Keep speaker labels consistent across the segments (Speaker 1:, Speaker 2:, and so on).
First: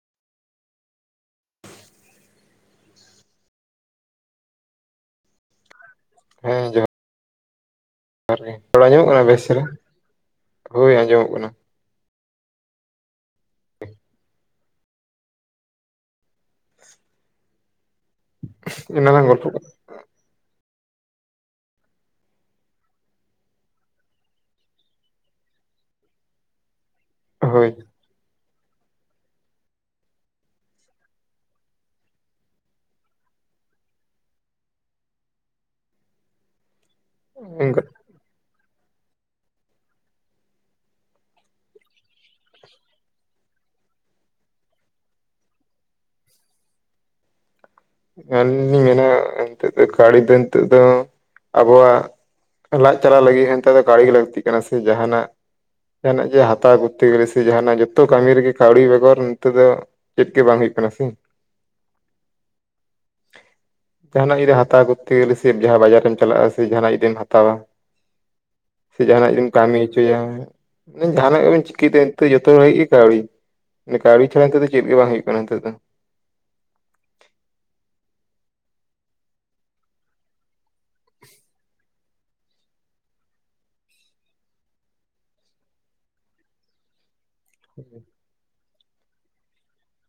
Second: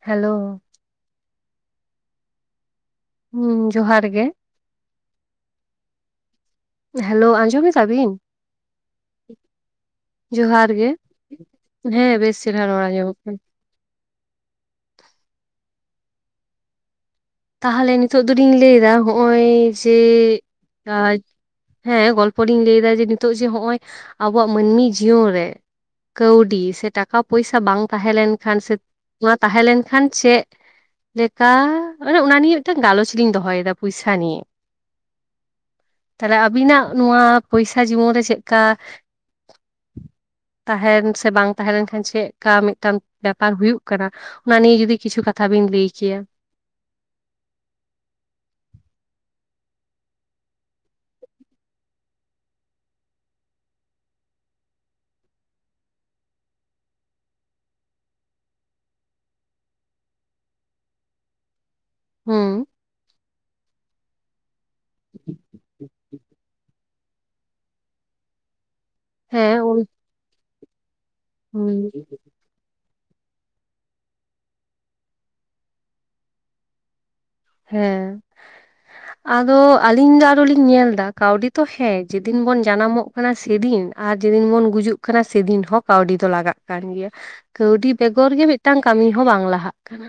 Speaker 1: Hello ᱦᱩᱸ ᱡᱚᱦᱟᱨ ᱜᱮ
Speaker 2: ᱦᱮᱸ ᱡᱚᱦᱟᱨ
Speaker 1: ᱦᱮᱞᱳ ᱟᱸᱡᱚᱢ ᱮᱫᱟᱵᱤᱱ
Speaker 2: ᱨᱚᱲ ᱟᱸᱡᱚᱢᱼᱚᱜ ᱠᱟᱱᱟ ᱵᱮᱥ ᱪᱮᱨᱦᱟ
Speaker 1: ᱡᱚᱦᱟᱨ ᱜᱮ
Speaker 2: ᱦᱳᱭ ᱟᱸᱡᱚᱢᱼᱚᱜ ᱠᱟᱱᱟ
Speaker 1: ᱦᱮᱸ ᱵᱮᱥ ᱪᱮᱨᱦᱟ ᱨᱚᱲ ᱟᱸᱡᱚᱢᱼᱚᱜ ᱠᱟᱱᱟ᱾ ᱛᱟᱦᱚᱞᱮ ᱱᱤᱛᱚᱜ ᱫᱚᱞᱤᱧ ᱞᱟᱹᱭᱫᱟ
Speaker 2: ᱮᱱᱟᱝ ᱞᱟᱝ
Speaker 1: ᱦᱚᱸᱜᱼᱚᱭ
Speaker 2: ᱜᱚᱞᱯᱚ
Speaker 1: ᱡᱮ ᱦᱮᱸ ᱜᱚᱞᱯᱚ ᱞᱤᱧ ᱞᱟᱹᱭᱫᱟ ᱡᱮ ᱱᱤᱛᱚᱜ ᱡᱮ ᱱᱚᱜᱼᱚᱭ ᱟᱵᱚᱣᱟᱜ ᱢᱟᱹᱱᱢᱤ ᱡᱤᱭᱚᱱ ᱨᱮ ᱠᱟᱣᱰᱤ ᱥᱮ ᱴᱟᱠᱟ
Speaker 2: ᱠᱟᱱᱟ
Speaker 1: ᱯᱚᱭᱥᱟ
Speaker 2: ᱦᱳᱭ
Speaker 1: ᱵᱟᱝ ᱛᱟᱦᱮᱸ ᱞᱮᱱ ᱠᱷᱟᱱ ᱥᱮ ᱱᱚᱣᱟ ᱛᱟᱦᱮᱸ ᱞᱮᱱ ᱠᱷᱟᱱ ᱪᱮᱫ ᱞᱮᱠᱟ ᱢᱟᱱᱮ ᱚᱱᱟ ᱱᱤᱭᱮ ᱢᱤᱫᱴᱟᱝ ᱜᱟᱞᱚᱪ ᱞᱤᱧ ᱫᱚᱦᱚᱭ ᱮᱫᱟ ᱯᱚᱭᱥᱟ ᱱᱤᱭᱮ ᱛᱟᱦᱚᱞᱮ ᱟᱵᱤᱱᱼᱟᱜ ᱱᱚᱣᱟ ᱯᱚᱭᱥᱟ ᱡᱤᱵᱚᱱ ᱨᱮ ᱪᱮᱫᱠᱟ ᱛᱟᱦᱮᱱ ᱥᱮ ᱵᱟᱝ ᱛᱟᱦᱮᱸ ᱞᱮᱱᱠᱷᱟᱱ ᱪᱮᱫᱠᱟ ᱢᱤᱫᱴᱟᱝ ᱵᱮᱯᱟᱨ ᱦᱩᱭᱩᱜ ᱠᱟᱱᱟ᱾ ᱚᱱᱟ ᱱᱤᱭᱮ ᱡᱩᱫᱤ ᱠᱤᱪᱷᱩ ᱠᱟᱛᱷᱟ ᱵᱤᱱ ᱞᱟᱹᱭ ᱠᱮᱭᱟ᱾
Speaker 2: ᱟᱹᱞᱤᱧ ᱞᱤᱧ ᱢᱮᱱᱟ ᱱᱤᱛᱚᱜ ᱫᱚ ᱠᱟᱹᱣᱰᱤ ᱫᱚ ᱱᱤᱛᱚᱜ ᱫᱚ ᱟᱵᱚᱣᱟᱜ ᱞᱟᱡ ᱪᱟᱞᱟᱜ ᱞᱟᱹᱜᱤᱫ ᱱᱮᱛᱟᱨ ᱫᱚ ᱠᱟᱹᱣᱰᱤ ᱜᱮ ᱞᱟᱹᱠᱛᱤᱜ ᱠᱟᱱᱟ ᱥᱮ ᱡᱟᱦᱟᱸᱱᱟᱜ ᱡᱟᱦᱟᱸᱱᱟᱜ ᱡᱮ ᱦᱟᱛᱟᱣ ᱠᱚᱛᱛᱮ ᱜᱮᱞᱮ ᱥᱮ ᱡᱟᱦᱟᱸᱱᱟᱜ ᱡᱚᱛᱚ ᱠᱟᱹᱢᱤ ᱨᱮᱜᱮ ᱠᱟᱹᱣᱰᱤ ᱵᱮᱜᱚᱨ ᱱᱚᱛᱮ ᱫᱚ ᱪᱮᱫ ᱜᱮ ᱵᱟᱝ ᱦᱩᱭᱩᱜ ᱠᱟᱱᱟ ᱥᱮ
Speaker 1: ᱦᱩᱸ
Speaker 2: ᱡᱟᱦᱟᱸᱱᱟᱜ ᱡᱩᱤᱫ ᱦᱟᱛᱟᱣ ᱠᱚᱛᱛᱮ ᱜᱮᱞᱮ ᱥᱨᱤᱯ ᱡᱟᱦᱟᱸ ᱵᱟᱡᱟᱨ ᱮᱢ ᱪᱟᱞᱟᱜᱼᱟ ᱥᱮ ᱡᱟᱦᱟᱸᱱᱟᱜ ᱡᱩᱫᱤᱢ ᱦᱟᱛᱟᱣᱟ ᱥᱮ ᱡᱟᱦᱟᱸᱱᱟᱜ ᱜᱮᱢ
Speaker 1: ᱦᱮᱸ ᱩᱱ
Speaker 2: ᱠᱟᱹᱢᱤ ᱦᱚᱪᱚᱭᱟ ᱡᱟᱦᱟᱸᱱᱟᱜ ᱜᱮᱢ ᱪᱤᱠᱟᱹᱭ
Speaker 1: ᱦᱩᱸ
Speaker 2: ᱱᱤᱛᱚᱜ ᱡᱚᱛᱚ ᱡᱚᱛᱚ ᱜᱷᱟᱹᱲᱤᱡ ᱜᱮ ᱠᱟᱹᱣᱰᱤ ᱠᱟᱹᱣᱰᱤ ᱪᱷᱟᱲᱟ ᱱᱤᱛᱚᱜ ᱫᱚ ᱪᱮᱫ ᱜᱮ ᱵᱟᱝ ᱦᱩᱭᱩᱜ ᱠᱟᱱᱟ ᱱᱤᱛᱚᱜ ᱫᱚ᱾
Speaker 1: ᱦᱮᱸ ᱟᱫᱚ ᱟᱹᱞᱤᱧ ᱫᱚ ᱟᱨᱚ ᱞᱤᱧ ᱧᱮᱞᱫᱟ ᱠᱟᱹᱣᱰᱤ ᱛᱚ ᱦᱮᱸ ᱡᱮ ᱫᱤᱱ ᱵᱚᱱ ᱡᱟᱱᱟᱢᱼᱚᱜ ᱠᱟᱱᱟ ᱥᱮᱫᱤᱱ ᱟᱨ ᱡᱮᱫᱤᱱ ᱵᱚᱱ ᱜᱩᱡᱩᱜ ᱠᱟᱱᱟ ᱥᱮᱫᱤᱱ ᱦᱚᱸ ᱠᱟᱹᱣᱰᱤ ᱫᱚ ᱞᱟᱜᱟᱜ ᱠᱟᱱ ᱜᱮᱭᱟ᱾ ᱠᱟᱹᱣᱰᱤ ᱵᱮᱜᱚᱨ ᱜᱮ ᱢᱤᱫᱴᱟᱝ ᱠᱟᱹᱢᱤ ᱦᱚᱸ ᱵᱟᱝ ᱞᱟᱦᱟᱜ ᱠᱟᱱᱟ᱾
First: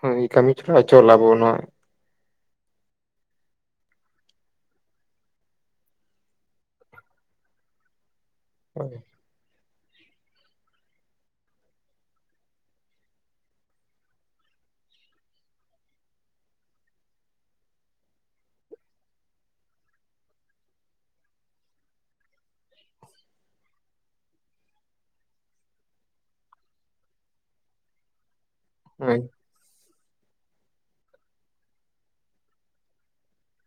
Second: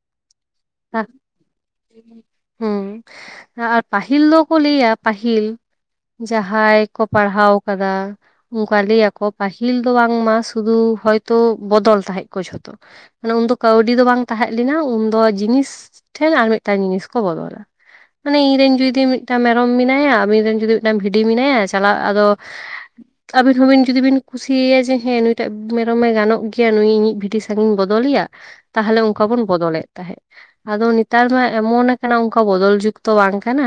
Speaker 2: ᱦᱩᱸ ᱠᱟᱹᱢᱤ ᱪᱷᱟᱰᱟ ᱚᱪᱚᱞ ᱟᱵᱚᱱᱟ
Speaker 1: ᱦᱩᱸ ᱟᱨ ᱯᱟᱦᱤᱞ ᱫᱚᱠᱚ ᱞᱟᱹᱭᱟ ᱯᱟᱦᱤᱞ ᱡᱟᱦᱟᱭ ᱠᱚ ᱯᱟᱲᱦᱟᱣ ᱠᱟᱫᱟ ᱚᱱᱠᱟ
Speaker 2: ᱦᱳᱭ
Speaker 1: ᱞᱟᱹᱭᱟᱠᱚ ᱯᱟᱦᱤᱞ ᱫᱚ ᱵᱟᱝᱢᱟ ᱥᱩᱫᱩ ᱦᱚᱭᱛᱚ ᱵᱚᱫᱚᱞ ᱛᱟᱦᱮᱸᱜ ᱠᱚ ᱡᱷᱚᱛᱚ᱾ ᱢᱟᱱᱮ ᱩᱱᱫᱚ ᱠᱟᱹᱣᱰᱤ ᱫᱚ ᱵᱟᱝ ᱛᱟᱦᱮᱸᱜ ᱞᱮᱱᱟ, ᱩᱱᱫᱚ ᱡᱤᱱᱤᱥ ᱴᱷᱮᱱ ᱟᱨ ᱢᱤᱫᱴᱟᱱ ᱡᱤᱱᱤᱥ ᱠᱚ ᱵᱚᱫᱚᱞᱟ᱾ ᱢᱟᱱᱮ ᱤᱧᱨᱮᱱ ᱡᱩᱫᱤ ᱢᱤᱫᱴᱟᱝ ᱢᱮᱨᱚᱢ ᱢᱮᱱᱟᱭᱟ ᱟᱵᱤᱱ ᱨᱮᱱ ᱡᱩᱫᱤ ᱢᱤᱫᱴᱟᱝ ᱵᱷᱤᱰᱤ ᱢᱮᱱᱟᱭᱟ ᱪᱟᱞᱟᱜ ᱟᱫᱚ [inaudible] ᱟᱵᱤᱱ ᱦᱚᱸᱵᱤᱱ ᱡᱩᱫᱤ ᱵᱤᱱ ᱠᱩᱥᱤᱭᱮᱭᱟ ᱡᱮ ᱦᱮᱸ ᱱᱩᱭᱴᱟᱜ ᱢᱮᱨᱚᱢᱮ ᱜᱟᱱᱚᱜ ᱜᱮᱭᱟ ᱱᱩᱭ ᱤᱧᱤᱡ ᱵᱷᱤᱰᱤ ᱤᱧ ᱵᱚᱫᱚᱞᱮᱭᱟ ᱛᱟᱦᱚᱞᱮ
Speaker 2: ᱦᱩᱸ
Speaker 1: ᱚᱱᱠᱟ ᱵᱚᱱ ᱵᱚᱫᱚᱞᱮᱫ ᱛᱟᱦᱮᱫ ᱟᱫᱚ ᱱᱮᱛᱟᱨ ᱢᱟ ᱮᱢᱚᱱ ᱟᱠᱟᱱᱟ ᱚᱱᱠᱟ ᱵᱚᱫᱚᱞ ᱡᱩᱜᱽ ᱛᱚ ᱵᱟᱝ ᱠᱟᱱᱟ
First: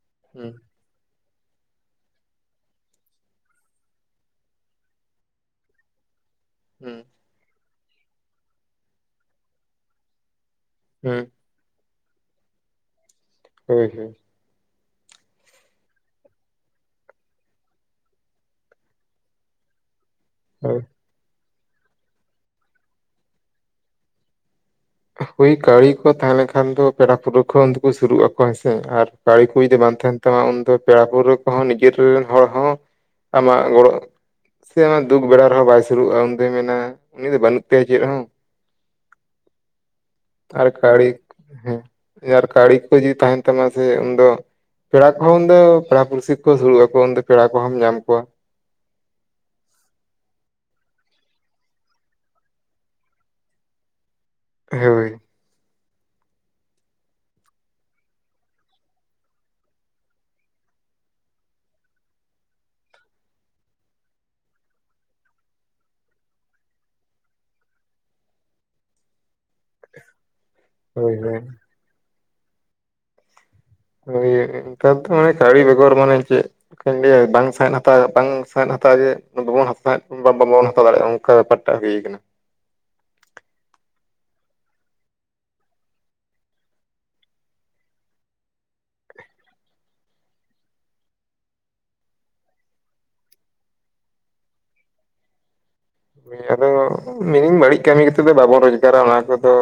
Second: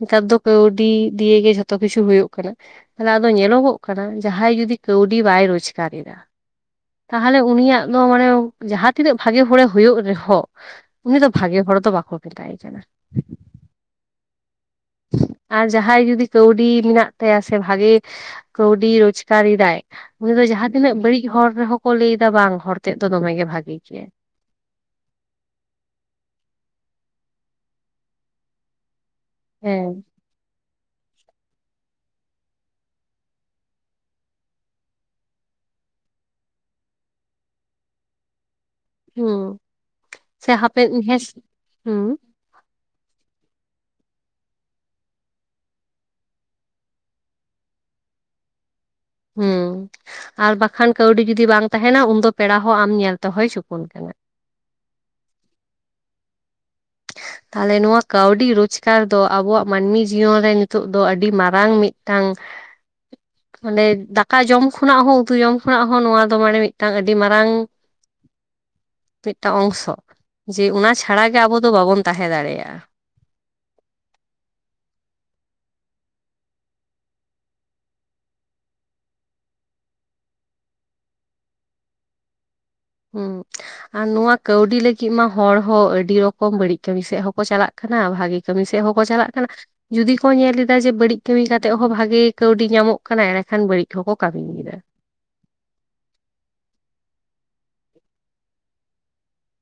Speaker 1: ᱱᱮᱛᱟᱨ ᱫᱚ ᱠᱟᱹᱣᱰᱤ ᱫᱤᱭᱮ ᱜᱮ ᱡᱷᱚᱛᱚ ᱠᱤᱪᱷᱩ ᱦᱩᱭᱩᱜ ᱠᱟᱱᱟ᱾ ᱛᱟᱦᱚᱞᱮ ᱟᱫᱚ ᱧᱮᱞᱚᱜᱚᱜ ᱠᱟᱱᱟ ᱡᱟᱦᱟᱭ ᱡᱩᱫᱤ ᱠᱟᱹᱣᱰᱤ ᱵᱟᱭ ᱨᱳᱡᱽᱜᱟᱨ ᱮᱫᱟ
Speaker 2: ᱦᱮᱸ
Speaker 1: ᱛᱟᱦᱟᱞᱮ ᱩᱱᱤᱭᱟᱜ ᱫᱚ ᱢᱟᱱᱮ ᱡᱟᱦᱟᱸ ᱛᱤᱱᱟᱹᱜ ᱵᱷᱟᱜᱮ ᱦᱚᱲᱮ ᱦᱩᱭᱩᱜ ᱨᱮᱦᱚᱸ ᱩᱱᱤ
Speaker 2: ᱦᱩᱸ
Speaker 1: ᱫᱚ ᱵᱷᱟᱜᱮ ᱦᱚᱲ ᱛᱚ ᱵᱟᱠᱚ ᱠᱮᱛᱟᱭᱮ ᱠᱟᱱᱟ
Speaker 2: ᱦᱩᱸ ᱦᱩᱸ
Speaker 1: ᱟᱨ ᱡᱟᱦᱟᱭ ᱡᱩᱫᱤ ᱠᱟᱹᱣᱰᱤ ᱢᱮᱱᱟᱜ ᱛᱟᱭᱟ ᱥᱮ ᱵᱷᱟᱜᱤ ᱠᱟᱹᱣᱰᱤ ᱨᱳᱡᱜᱟᱨᱮᱫᱟᱭ, ᱩᱱᱤ ᱫᱚ ᱡᱟᱦᱟ ᱛᱤᱱᱟᱹᱜ ᱵᱟᱹᱲᱤᱡ ᱦᱚᱲ ᱨᱮᱦᱚᱸ ᱠᱚ ᱞᱟᱹᱭ ᱫᱟ ᱵᱟᱝ ᱦᱚᱲ ᱛᱮᱫ ᱫᱚ ᱫᱚᱢᱮ ᱜᱮ ᱵᱷᱟᱜᱮ ᱜᱮᱭᱟᱭ᱾
Speaker 2: ᱦᱳᱭ ᱠᱟᱣᱲᱤ ᱠᱚ ᱛᱟᱦᱮᱸ ᱞᱮᱱᱠᱷᱟᱱ ᱫᱚ ᱯᱮᱲᱟ ᱯᱩᱰᱩ ᱠᱚ ᱩᱱ ᱫᱚᱠᱚ ᱥᱩᱨᱩᱜ ᱟᱠᱚ ᱦᱮᱸᱥᱮ ᱟᱨ ᱠᱟᱣᱲᱤ ᱠᱚ ᱡᱩᱫᱤ
Speaker 1: ᱦᱮᱸ
Speaker 2: ᱵᱟᱝ ᱛᱟᱦᱮᱱ ᱛᱟᱢᱟ ᱩᱱᱫᱚ ᱯᱮᱲᱟ ᱯᱟᱹᱲᱟᱹ ᱠᱚᱦᱚᱸ ᱱᱤᱡᱮᱨ ᱨᱮᱱ ᱦᱚᱲ ᱦᱚᱸ ᱟᱢᱟᱜ ᱜᱚᱲᱚ ᱥᱮ ᱟᱢᱟᱜ ᱫᱩᱠ ᱵᱮᱲᱟ ᱨᱮᱦᱚᱸ ᱵᱟᱭ ᱥᱩᱨᱩᱜᱼᱟ ᱩᱱᱫᱚᱭ ᱢᱮᱱᱟ ᱩᱱᱤ ᱫᱚ ᱵᱟᱹᱱᱩᱜ ᱛᱟᱭᱟ ᱪᱮᱫ ᱦᱚᱸ
Speaker 1: ᱦᱩᱸ ᱥᱮ
Speaker 2: ᱟᱨ
Speaker 1: ᱦᱟᱯᱮᱱ
Speaker 2: ᱠᱟᱲᱤ
Speaker 1: ᱦᱮᱸᱥ
Speaker 2: ᱦᱩᱸ ᱟᱨ ᱠᱟᱲᱤ ᱠᱚ ᱡᱩᱫᱤ ᱛᱟᱦᱮᱱ ᱛᱟᱢᱟ ᱥᱮ ᱩᱱᱫᱚ ᱯᱮᱲᱟ ᱠᱚᱦᱚᱸ ᱩᱱ ᱫᱚ ᱯᱮᱲᱟ ᱯᱩᱲᱥᱤ ᱠᱚ ᱥᱩᱨᱩᱜ ᱟᱠᱚ ᱩᱱᱫᱚ ᱯᱮᱲᱟ ᱠᱚᱦᱚᱸᱢ ᱧᱟᱢ ᱠᱚᱣᱟ
Speaker 1: ᱦᱩᱸ ᱟᱨ ᱵᱟᱠᱷᱟᱱ ᱠᱟᱹᱣᱰᱤ ᱡᱩᱫᱤ ᱵᱟᱝ ᱛᱟᱦᱮᱱᱟ ᱩᱱᱫᱚ ᱯᱮᱲᱟ ᱦᱚᱸ ᱟᱢ ᱧᱮᱞ ᱛᱮᱦᱚᱭ ᱪᱩᱠᱩᱱ ᱠᱟᱱᱟ
Speaker 2: ᱦᱳᱭ
Speaker 1: ᱛᱟᱦᱚᱞᱮ ᱱᱚᱣᱟ ᱠᱟᱹᱣᱰᱤ ᱨᱳᱡᱽᱜᱟᱨ ᱫᱚ ᱟᱵᱚᱣᱟᱜ ᱢᱟᱹᱱᱢᱤ ᱡᱤᱭᱚᱱ ᱨᱮ ᱱᱤᱛᱚᱜ ᱫᱚ ᱟᱹᱰᱤ ᱢᱟᱨᱟᱝ ᱢᱤᱫᱴᱟᱝ [inaudible] ᱢᱟᱱᱮ ᱫᱟᱠᱟ ᱡᱚᱢ ᱠᱷᱚᱱᱟᱜ ᱦᱚᱸ ᱩᱛᱩ ᱡᱚᱢ ᱠᱷᱚᱱᱟᱜ ᱦᱚᱸ ᱱᱚᱣᱟ ᱫᱚ ᱢᱟᱱᱮ ᱢᱤᱫᱴᱟᱝ ᱟᱹᱰᱤ ᱢᱟᱨᱟᱝ ᱢᱤᱫᱴᱟᱝ ᱚᱝᱥᱚ ᱡᱮ ᱚᱱᱟ
Speaker 2: ᱦᱳᱭ
Speaker 1: ᱪᱷᱟᱲᱟ
Speaker 2: ᱦᱳᱭ
Speaker 1: ᱜᱮ ᱟᱵᱚ ᱫᱚ ᱵᱟᱵᱚᱱ ᱛᱟᱦᱮᱸ ᱫᱟᱲᱮᱭᱟᱜᱼᱟ
Speaker 2: ᱦᱳᱭ ᱱᱮᱛᱟᱨ ᱫᱚ ᱢᱟᱱᱮ ᱠᱟᱹᱣᱲᱤ ᱵᱮᱜᱚᱨ ᱢᱟᱱᱮ ᱪᱮᱫ ᱠᱟᱧ ᱞᱟᱹᱭᱟ ᱵᱟᱝ ᱥᱟᱦᱮᱸᱫ ᱦᱟᱛᱟᱣ ᱵᱟᱝ ᱥᱟᱸᱦᱮᱫ ᱦᱟᱛᱟᱣ ᱡᱮ ᱵᱟᱵᱚᱱ ᱦᱟᱥᱟᱣᱮᱫ ᱵᱟᱵᱚᱱ ᱦᱟᱛᱟᱣ ᱫᱟᱲᱮᱭᱟᱜᱼᱟ ᱚᱱᱠᱟ ᱵᱮᱯᱟᱨ ᱴᱟᱜ ᱦᱩᱭ ᱠᱟᱱᱟ
Speaker 1: ᱦᱩᱸ ᱟᱨ ᱱᱚᱣᱟ ᱠᱟᱹᱣᱰᱤ ᱞᱟᱹᱜᱤᱫ ᱢᱟ ᱦᱚᱲ ᱦᱚ ᱟᱹᱰᱤ ᱨᱚᱠᱚᱢ ᱵᱟᱹᱲᱤᱡ ᱠᱟᱹᱢᱤ ᱥᱮᱫ ᱦᱚᱸᱠᱚ ᱪᱟᱞᱟᱜ ᱠᱟᱱᱟ ᱵᱷᱟᱜᱤ ᱠᱟᱹᱢᱤ ᱥᱮᱫ ᱦᱚᱸᱠᱚ ᱪᱟᱞᱟᱜ ᱠᱟᱱᱟ ᱡᱩᱫᱤ ᱠᱚ ᱧᱮᱞ ᱮᱫᱟ ᱡᱮ ᱵᱟᱹᱲᱤᱡ ᱠᱟᱹᱢᱤ ᱠᱟᱛᱮᱫ ᱦᱚ ᱵᱷᱟᱜᱮ ᱠᱟᱹᱣᱰᱤ ᱧᱟᱢᱚᱜ ᱠᱟᱱᱟ ᱮᱸᱲᱮᱠᱷᱟᱱ ᱵᱟᱹᱲᱤᱡ ᱦᱚᱸᱠᱚ ᱠᱟᱹᱢᱤ ᱭᱮᱫᱟ
Speaker 2: ᱟᱫᱚ ᱢᱮᱱᱟᱹᱧ ᱵᱟᱹᱲᱤᱡ ᱠᱟᱹᱢᱤ ᱠᱮᱛᱮ ᱫᱚ ᱵᱟᱵᱚᱱ ᱨᱳᱡᱽᱜᱟᱨᱟ ᱚᱱᱟ ᱠᱚᱫᱚ